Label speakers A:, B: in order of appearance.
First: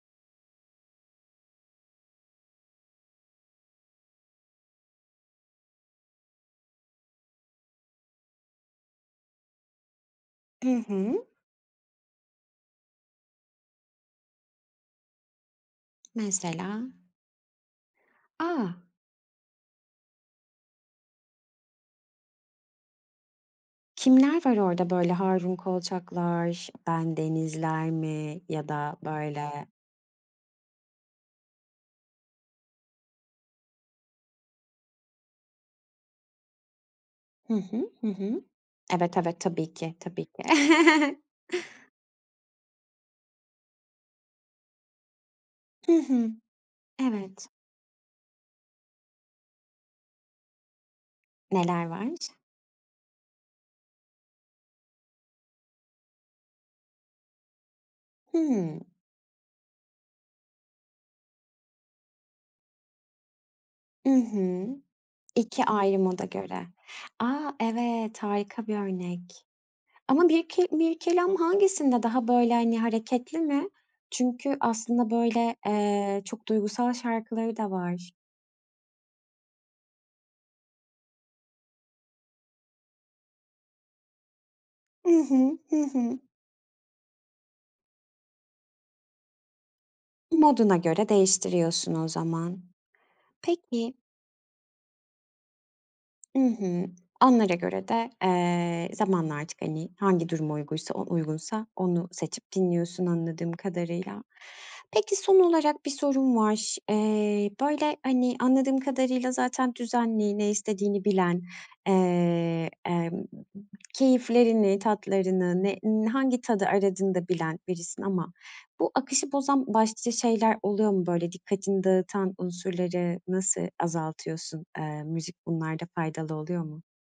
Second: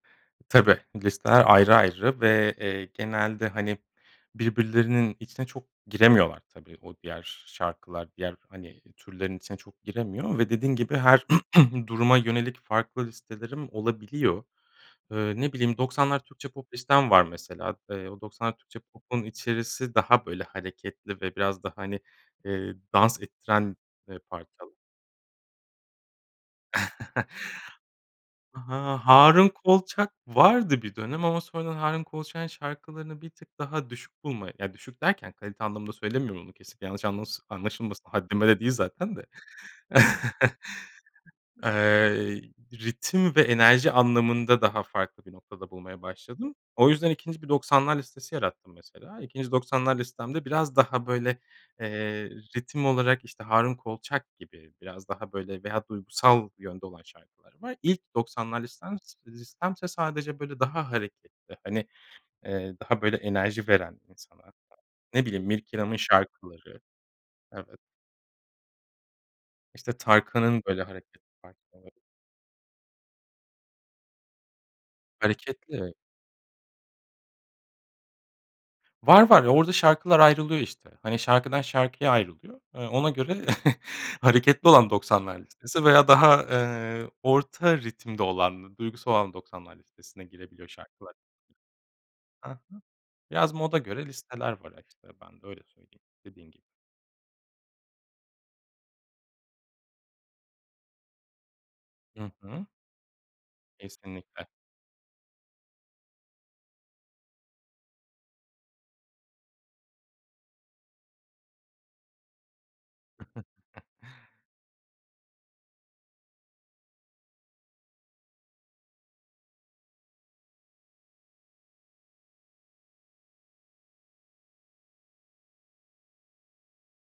A: Tabii, listeler ayrı ayrı ve, eee, genelde, hani, birbirlerinin içine çok giremiyorlar. Tabii, o diğer şarkılar diğer, hani, türlerin içine çok giremiyor ve
B: Hı
A: dediğin gibi
B: hı.
A: her duruma yönelik farklı listelerim olabiliyor. Iıı, ne bileyim 90'lar Türkçe pop
B: Mesela?
A: listem var mesela. Eee, o 90'lar
B: A!
A: Türkçe popun içerisi daha böyle hareketli ve biraz da, hani, eee, dans ettiren, eee,
B: Kimler var
A: parçal
B: orada, böyle, Harun Kolçaklar, Bendenizler mi, ya da,
A: Ha Harun
B: böyle?
A: Kolçak vardı bir dönem ama sonradan Harun Kolçak'ın şarkılarını bir tık daha düşük bulmaya ya düşük derken kalite anlamında söylemiyorum onu. Kesinlikle yanlış anlası
B: Hı hı.
A: anlaşılmasın
B: Hı hı.
A: haddime de değil zaten
B: Evet,
A: de.
B: evet, tabii ki, tabii ki.
A: Eee, ritim ve enerji anlamında daha farklı bir noktada
B: Hı
A: bulmaya
B: hı.
A: başladım. O yüzden 2.
B: Evet.
A: bir 90'lar listesi yarattım mesela. 2. 90'lar listemde biraz daha, böyle,
B: Neler var?
A: eee, ritim olarak, işte, Harun Kolçak gibi biraz daha, böyle, veya duygusal yönde olan şarkılar var. İlk 90'lar
B: Hımm.
A: listem s listemse, sadece, böyle, daha hareketli hani, eee, daha böyle enerji veren
B: I
A: insana
B: hı.
A: ne bileyim
B: 2
A: Mirkelam'ın
B: ayrı moda göre.
A: şarkıları.
B: A!
A: Evet.
B: Evet harika bir örnek.
A: İşte,
B: Ama
A: Tarkan'ın
B: Mirke
A: böyle hareketli
B: Mirkelam
A: parçaları.
B: hangisinde daha böyle, hani, hareketli mi? Çünkü aslında böyle,
A: Hareketli.
B: eee, çok duygusal şarkıları da var.
A: Var, var, ya orada şarkılar ayrılıyor, işte, hani, şarkıdan şarkıya ayrılıyor. Eee, ona göre hareketli olan
B: I
A: 90'lar
B: hı. Hı
A: listesi veya
B: hı.
A: daha, eee, orta ritimde olan duygusal olan 90'lar listesine girebiliyor
B: Moduna göre
A: şarkılar.
B: değiştiriyorsun o
A: Ha
B: zaman.
A: ha. Biraz moda
B: Peki.
A: göre listeler var, işte, ben de öyle söyleyeyim,
B: I
A: dediğim gibi.
B: hı. Onlara göre de, eee, zamanla artık, hani, hangi duruma uyguysa o uygunsa, onu
A: Hı
B: seçip
A: hı.
B: dinliyorsun anladığım kadarıyla.
A: Kesinlikle.
B: Peki, son olarak bir sorum var. Eee, böyle, hani, anladığım kadarıyla zaten düzenli, ne istediğini bilen, eee, emm, keyiflerini, tatlarını, ne, in hangi tadı aradığını da bilen birisin ama bu akışı bozan başlıca şeyler oluyor mu? Böyle, dikkatini dağıtan unsurları nasıl azaltıyorsun? Eee, müzik bunlarda faydalı oluyor mu?